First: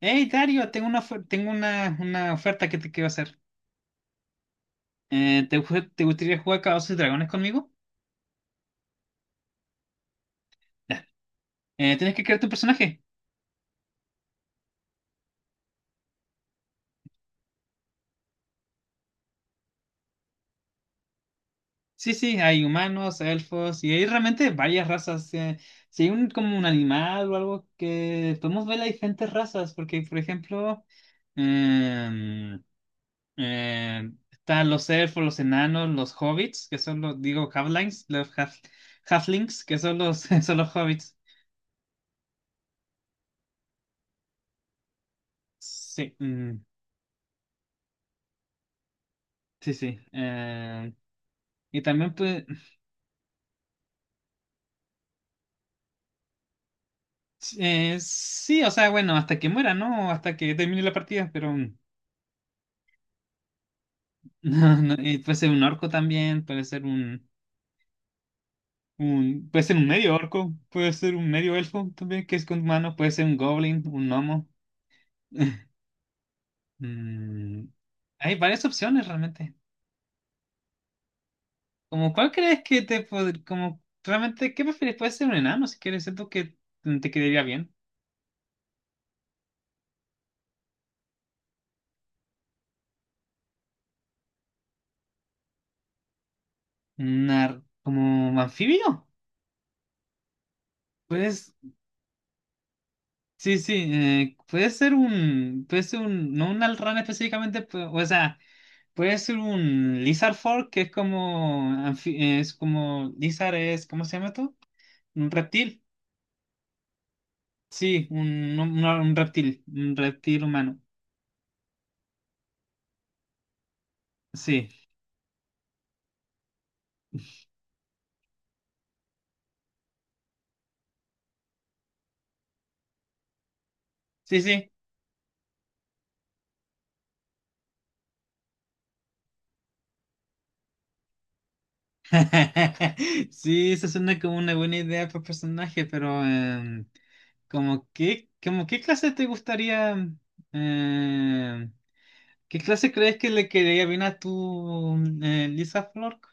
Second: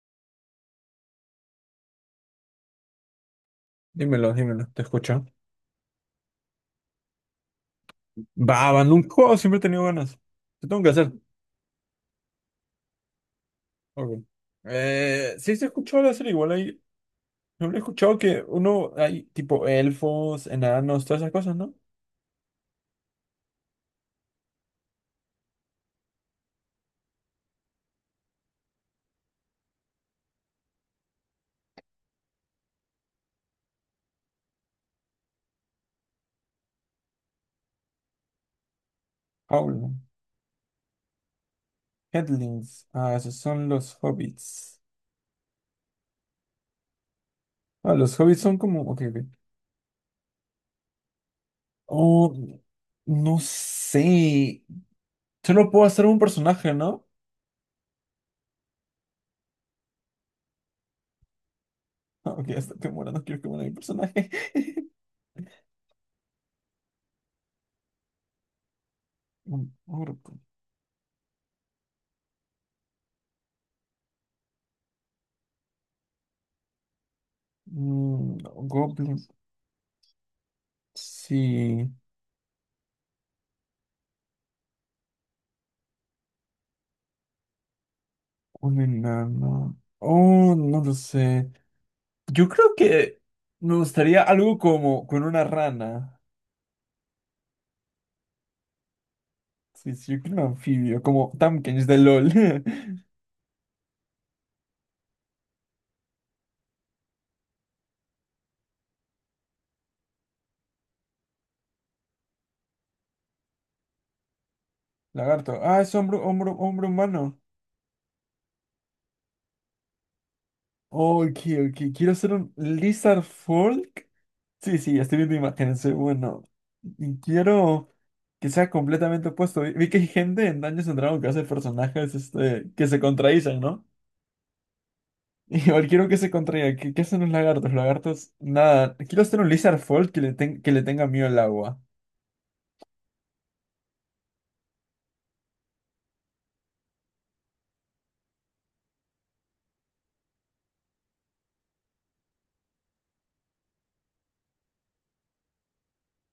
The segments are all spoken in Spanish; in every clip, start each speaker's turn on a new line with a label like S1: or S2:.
S1: Hey, Dario, tengo tengo una oferta que te quiero hacer.
S2: Dímelo, dímelo, te escucho.
S1: Te gustaría jugar Calabozos y Dragones conmigo?
S2: Va, va, nunca he jugado, siempre he tenido ganas. ¿Qué tengo que
S1: Ya.
S2: hacer?
S1: Tienes que crear tu personaje.
S2: Ok. Sí, se escuchó de hacer igual ahí. Siempre he escuchado que uno hay tipo elfos, enanos, todas esas cosas, ¿no?
S1: Sí, sí, hay humanos, elfos y hay realmente varias razas. Si hay un, como un animal o algo que podemos ver las diferentes razas, porque por ejemplo, em, están los elfos, los enanos, los hobbits, que son los, digo, halflings, halflings, que
S2: Howl,
S1: son los, son los hobbits.
S2: Headlings. Ah, esos son los hobbits.
S1: Sí, mm,
S2: Ah, los hobbits son como. Ok, ok.
S1: sí, sí. Y también,
S2: Oh,
S1: pues,
S2: no sé. Solo puedo hacer un personaje, ¿no?
S1: sí, o sea, bueno, hasta que muera, ¿no? O hasta que termine la partida, pero
S2: Ah, ok, hasta que muera, no quiero que muera mi personaje.
S1: no, no, puede ser un orco también, puede
S2: Un
S1: ser un medio
S2: orco.
S1: orco, puede ser un medio elfo también, que es con humanos, puede ser un goblin, un gnomo. Mm, hay
S2: Mm,
S1: varias
S2: no,
S1: opciones
S2: goblin.
S1: realmente.
S2: Sí.
S1: Como, ¿cuál crees que te pod- como, realmente, qué prefieres? Puede ser un enano, si quieres, siento que te quedaría bien.
S2: Un enano. Oh, no lo sé. Yo creo que me gustaría algo como con una rana.
S1: Como anfibio.
S2: Sí, sí, yo creo un anfibio, como
S1: Pues
S2: Tamkins de LOL.
S1: sí, sí, no un Alran específicamente, o sea, puede ser un Lizard Folk, que es como, es como, Lizard es, ¿cómo se llama esto? Un
S2: Lagarto.
S1: reptil,
S2: Ah, es hombro, hombro, hombro humano.
S1: sí, un reptil humano,
S2: Ok, ok. Quiero ser un Lizard Folk.
S1: sí,
S2: Sí, sí, estoy viendo imágenes. Bueno, y quiero que sea completamente opuesto. Vi que hay gente en Dungeons and Dragons que hace personajes este, que se contradicen, ¿no?
S1: sí, sí.
S2: Igual quiero que se contraiga. ¿Qué, qué hacen los lagartos? Los lagartos, nada. Quiero hacer un lizard fold que que le tenga miedo al agua.
S1: Sí, eso suena como una buena idea para personaje, pero como qué clase te gustaría, em, ¿qué clase crees que le quedaría bien a tu Lisa Flork?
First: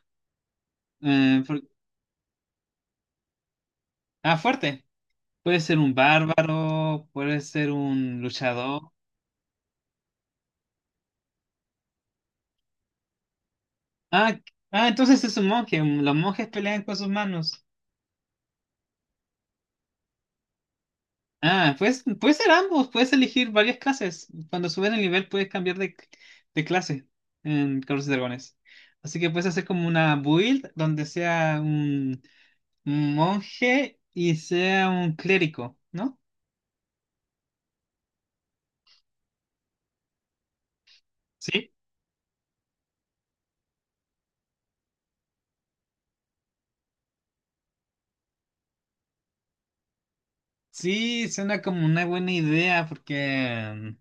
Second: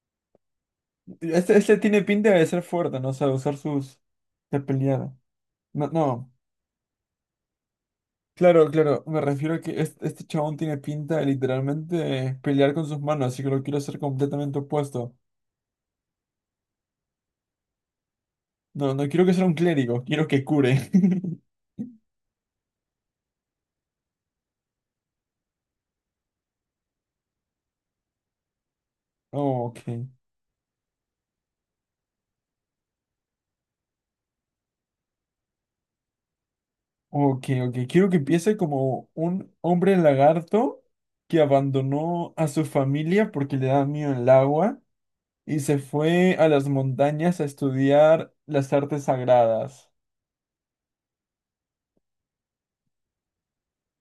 S1: Eh,
S2: Este,
S1: por-
S2: este tiene pinta de ser fuerte, ¿no? O sea, de usar sus
S1: ah,
S2: de
S1: fuerte.
S2: pelear.
S1: Puede ser
S2: No,
S1: un
S2: no.
S1: bárbaro, puede ser un
S2: Claro,
S1: luchador.
S2: claro. Me refiero a que este chabón tiene pinta de literalmente pelear con sus manos, así que lo quiero hacer
S1: Ah,
S2: completamente
S1: ah,
S2: opuesto.
S1: entonces es un monje. Los monjes pelean con sus manos.
S2: No, no quiero que sea un clérigo, quiero que cure.
S1: Ah, pues puede ser ambos, puedes elegir varias clases. Cuando subes de nivel puedes cambiar de clase en Carlos y Dragones. Así que puedes hacer
S2: Oh, ok.
S1: como una build donde sea un monje y sea un clérigo, ¿no?
S2: Ok, ok. Quiero que empiece como un hombre lagarto que
S1: ¿Sí?
S2: abandonó a su familia porque le da miedo el agua y se fue a las montañas a estudiar las artes sagradas.
S1: Sí, suena como una buena idea porque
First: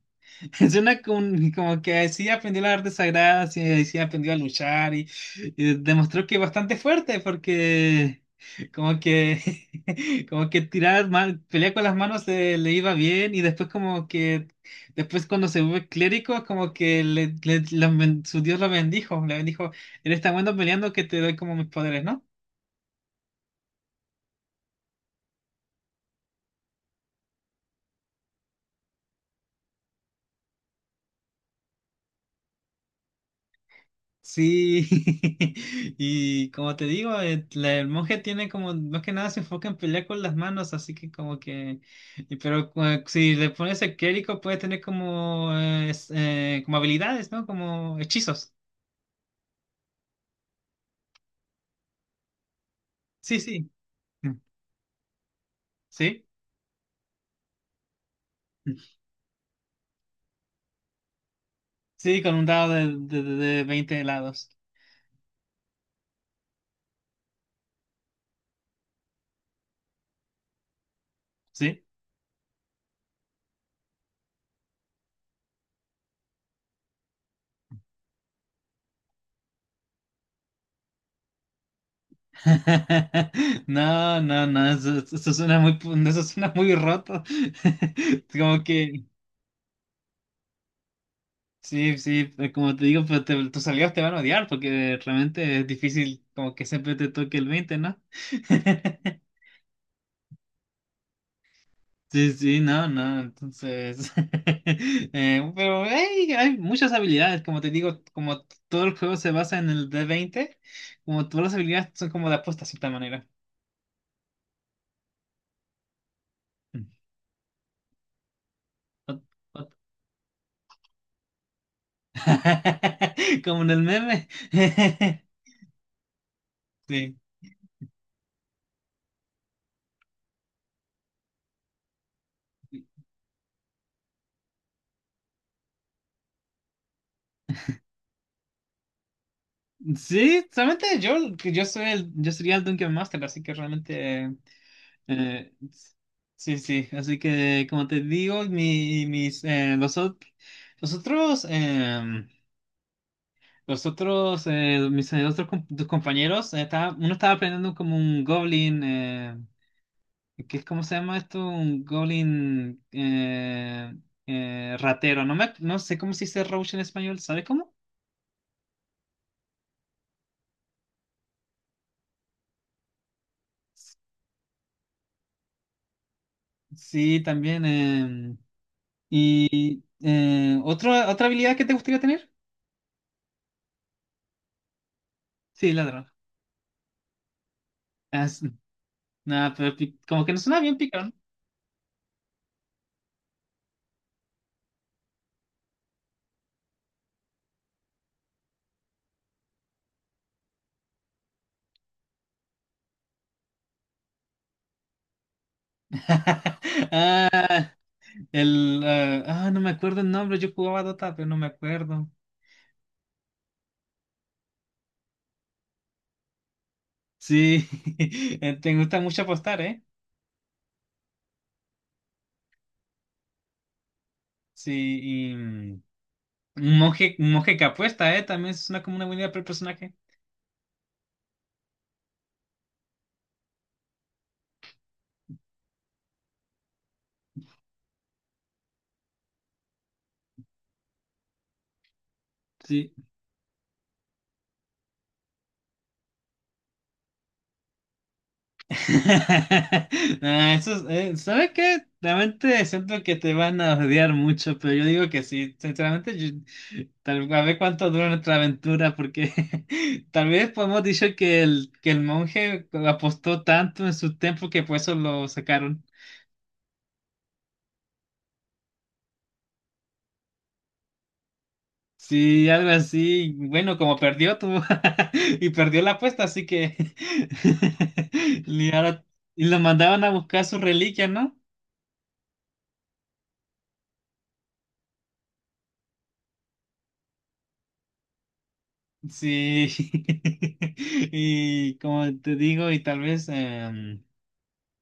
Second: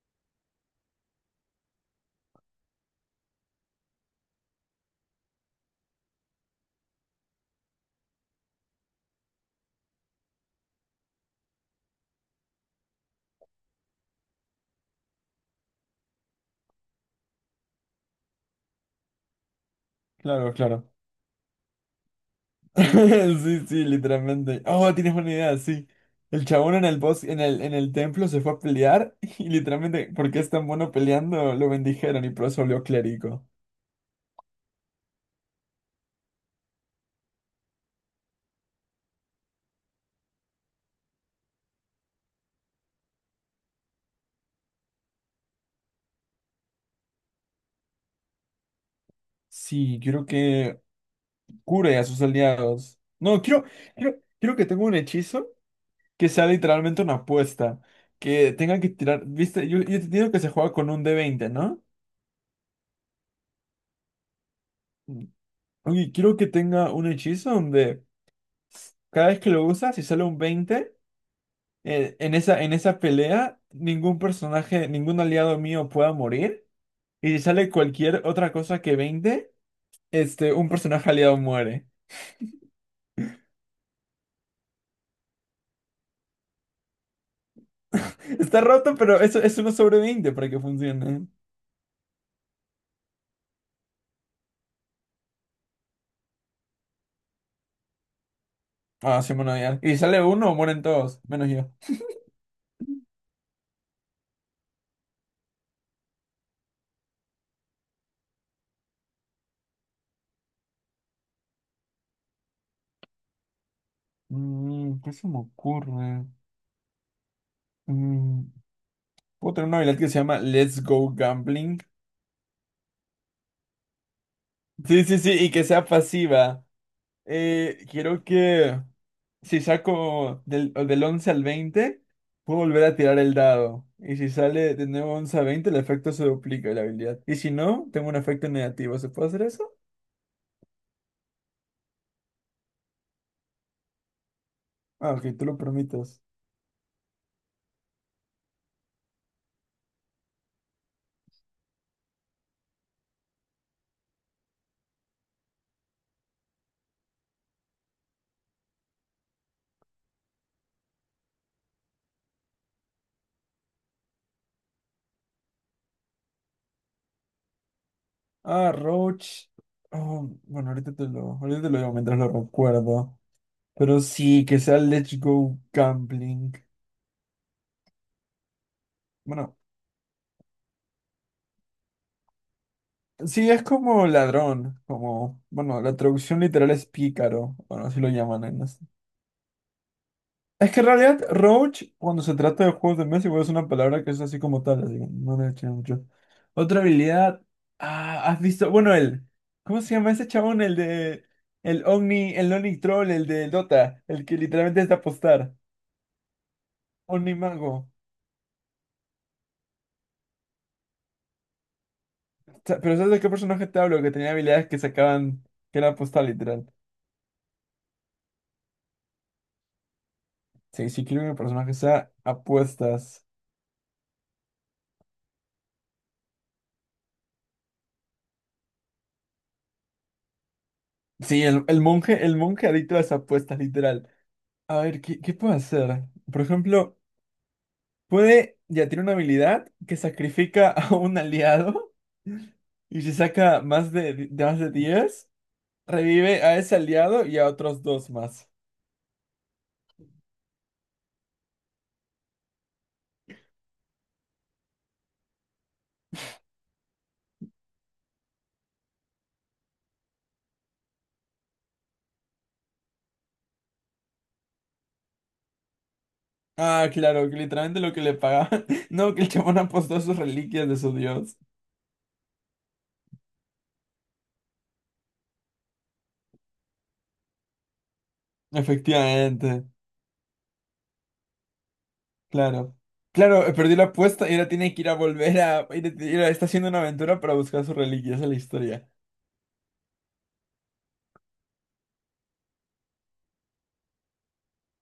S1: suena como, como que sí aprendió la arte sagrada, sí, sí aprendió a luchar y demostró que es bastante fuerte porque como que como que tirar mal, pelear con las manos le iba bien y después como que después cuando se vuelve clérigo como que su Dios lo bendijo, le bendijo, eres tan
S2: Claro,
S1: bueno
S2: claro.
S1: peleando que te doy como mis poderes, ¿no?
S2: Sí, sí, literalmente. Oh, tienes buena idea, sí. El chabón en el bosque, en el templo se fue a pelear y literalmente, porque es tan bueno peleando, lo bendijeron y por eso volvió clérigo.
S1: Sí, y como te digo, el monje tiene como, más que nada se enfoca en pelear con las manos, así que como que, y pero si le pones el clérigo puede tener como, como habilidades, ¿no? Como hechizos.
S2: Sí, quiero que cure a sus aliados.
S1: Sí,
S2: No, quiero,
S1: sí.
S2: quiero,
S1: Mm.
S2: quiero que tenga un hechizo.
S1: Sí,
S2: Que sea literalmente una apuesta, que tengan que tirar, viste, yo te digo que se juega con un d veinte, ¿no?
S1: sí, con un dado de 20 helados.
S2: Oye, quiero que tenga un hechizo donde cada vez que lo usas, si sale un 20
S1: Sí.
S2: en esa pelea, ningún personaje, ningún aliado mío pueda morir. Y si sale cualquier otra cosa que 20 este, un personaje aliado muere.
S1: No, no, no, eso suena muy, eso suena muy roto.
S2: Está
S1: Como
S2: roto,
S1: que...
S2: pero eso es uno sobre 20 para que funcione.
S1: Sí, sí, como te digo, pues, tus amigos te van a odiar porque realmente es difícil como que siempre te toque el 20, ¿no?
S2: Ah, sí, bueno, ya. Y si sale uno, mueren todos, menos yo.
S1: Sí, sí, no, no, entonces, pero hey, hay muchas habilidades, como te digo, todo el juego se basa en el D20, como todas las habilidades son como de apuesta, de cierta manera.
S2: Mm, ¿qué se me ocurre?
S1: Mm.
S2: Mm,
S1: Ot-
S2: puedo tener
S1: ot-
S2: una habilidad que se llama Let's Go Gambling.
S1: Como en el meme.
S2: Sí, sí, sí, y que sea pasiva.
S1: Sí.
S2: Quiero que si saco del 11 al 20, puedo volver a tirar el dado. Y si sale de nuevo 11 a 20, el efecto se duplica de la habilidad. Y si no, tengo un efecto negativo. ¿Se puede hacer eso?
S1: Sí, solamente yo, que yo soy el, yo sería el Dungeon Master, así que realmente,
S2: Ah, ok, tú
S1: eh,
S2: lo permites.
S1: sí, sí, así que como te digo, mis, los otros, mis tus compañeros, uno estaba aprendiendo como un goblin, que es cómo se llama esto, un goblin ratero, no sé cómo se dice roach en español, ¿sabes cómo?
S2: Ah, Roach. Oh, bueno, ahorita te lo digo mientras lo recuerdo. Pero sí, que sea Let's Go Gambling.
S1: Sí, también.
S2: Bueno,
S1: ¿Y otra habilidad que te gustaría tener?
S2: sí, es como ladrón, como,
S1: Sí,
S2: bueno, la
S1: ladrón.
S2: traducción literal es pícaro, bueno, así lo
S1: Ah, s-
S2: llaman en las-
S1: Nada, pero como que no suena
S2: Es
S1: bien
S2: que en
S1: picarón.
S2: realidad Roach, cuando se trata de juegos de mesa, igual es una palabra que es así como tal, así que no le eché mucho. Otra habilidad, ah, has visto, bueno, el, ¿cómo se llama ese chabón? El de, el Omni Troll, el de Dota, el que literalmente es de apostar,
S1: Ah,
S2: Omni Mago.
S1: el, ah, no me acuerdo el nombre, yo jugaba Dota, pero no me acuerdo.
S2: Sa- Pero ¿sabes de qué personaje te hablo? Que tenía habilidades que sacaban, que era apostar literal.
S1: Sí, te gusta mucho apostar, ¿eh?
S2: Sí, sí quiero que mi personaje sea apuestas.
S1: Sí, y un monje que apuesta, ¿eh? También suena como una buena idea para el personaje.
S2: Sí, el monje, el monje adicto a las apuestas, literal. A ver, ¿qué, qué puede hacer? Por ejemplo, puede, ya tiene una habilidad que sacrifica a un aliado
S1: Sí.
S2: y si saca de más de 10 revive a ese aliado y a otros dos más.
S1: Ah, ¿sabes qué? Realmente siento que te van a odiar mucho, pero yo digo que sí. Sinceramente, tal, a ver cuánto dura nuestra aventura, porque tal vez podemos dicho que que el monje apostó tanto en su templo que por eso lo sacaron.
S2: Ah, claro, que literalmente lo que le pagaban. No, que el chabón apostó sus reliquias de su dios.
S1: Sí, algo así. Bueno, como perdió y perdió la apuesta, así que y ahora- y lo
S2: Efectivamente,
S1: mandaban a buscar su reliquia, ¿no?
S2: claro. Claro, perdió la apuesta y ahora tiene que ir a volver a... ir a- ir a- Está haciendo una aventura para buscar sus reliquias, esa la historia.
S1: Sí, y como te digo, y tal vez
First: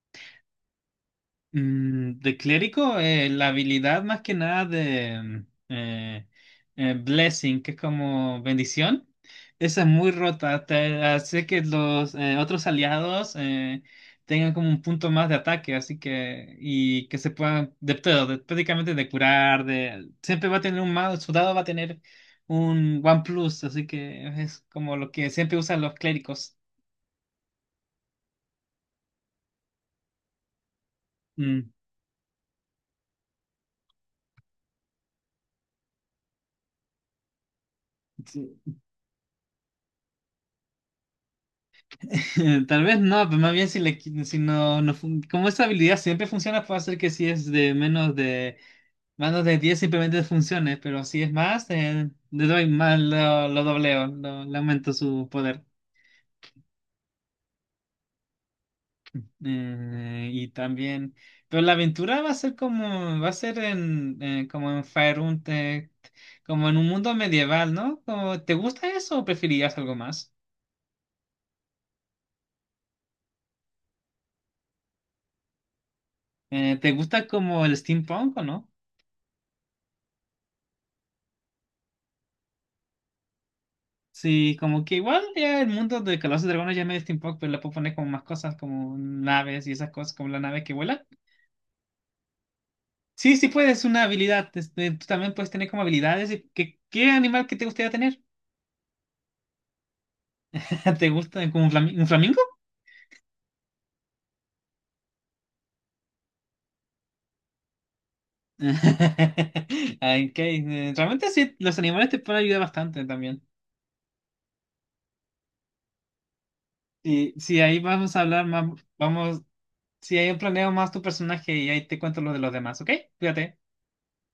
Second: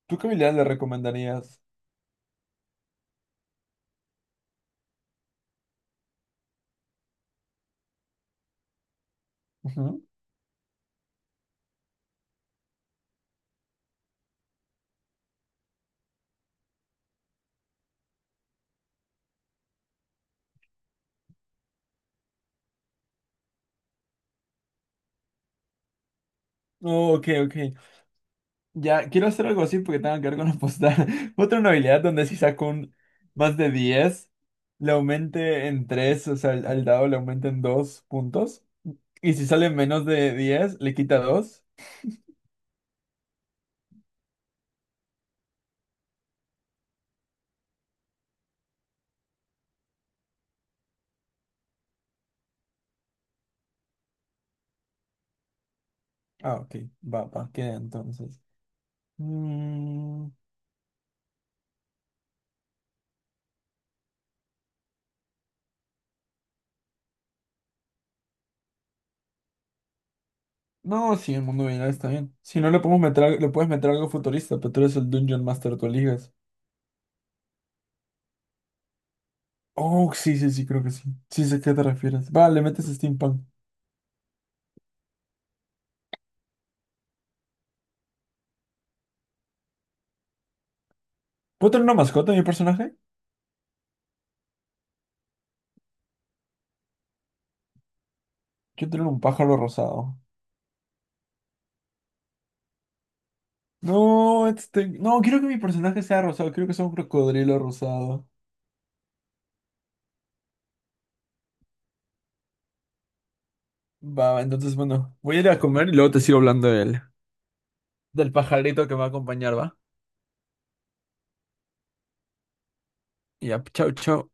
S2: ¿Tú qué habilidad le recomendarías?
S1: mm, de clérigo, la habilidad más que nada de blessing, que es como bendición, esa es
S2: Ujú.
S1: muy rota, te hace que los otros aliados tengan como un punto más de ataque, así que, y que se puedan, de todo, prácticamente de curar, de, siempre va a tener un más, su dado va a tener un one plus, así que es como lo que siempre usan los clérigos.
S2: Oh, ok, ok. Ya, quiero hacer algo así porque tengo que ver con apostar. Otra una
S1: Mm.
S2: habilidad donde si saco un más de 10 le aumente en 3, o sea, al dado le aumenten 2
S1: Sí.
S2: puntos. Y si sale menos de 10 le quita 2.
S1: Tal vez no, pero más bien si, si no, como esa habilidad siempre funciona, puede hacer que si es de menos de 10 simplemente funcione, pero si es más, le doy más, lo dobleo, le aumento su poder.
S2: Ah, ok, va, va, queda entonces. Mm,
S1: Eh, y también, pero la aventura va a ser como, va a ser en, como en Faerun, como en un mundo medieval, ¿no? Como, ¿te gusta eso o preferirías algo más?
S2: no, sí, el mundo binario está bien. Si no, le podemos meter, al- le puedes meter algo futurista, pero tú eres el Dungeon Master, tú eliges.
S1: ¿Te gusta como el steampunk o no?
S2: Oh, sí, sí, sí, creo que sí. Sí sé a qué te refieres. Va, le metes steampunk.
S1: Sí, como que igual ya el mundo de Calabozos y Dragones ya medio steampunk, pero le puedo poner como más cosas como naves y esas cosas, como la nave que vuela.
S2: ¿Puedo tener una mascota, en mi personaje?
S1: Sí, sí puedes, una habilidad. Este, tú también puedes tener como habilidades. Y ¿qué, qué animal que te gustaría tener?
S2: Quiero tener un pájaro rosado.
S1: ¿Te gusta como un, un flamingo?
S2: No, este... No, quiero que mi personaje sea rosado. Quiero que sea un crocodrilo rosado.
S1: Ay, ok, realmente sí, los animales te pueden ayudar bastante también.
S2: Va, va, entonces, bueno, voy a ir a comer y luego te sigo hablando de él.
S1: Y sí, ahí vamos a
S2: Del
S1: hablar más,
S2: pajarito que me va a
S1: vamos,
S2: acompañar, ¿va?
S1: si ahí planeo más tu personaje y ahí te cuento lo de los demás, ¿ok?
S2: Y
S1: Cuídate.
S2: ya, chau, chau.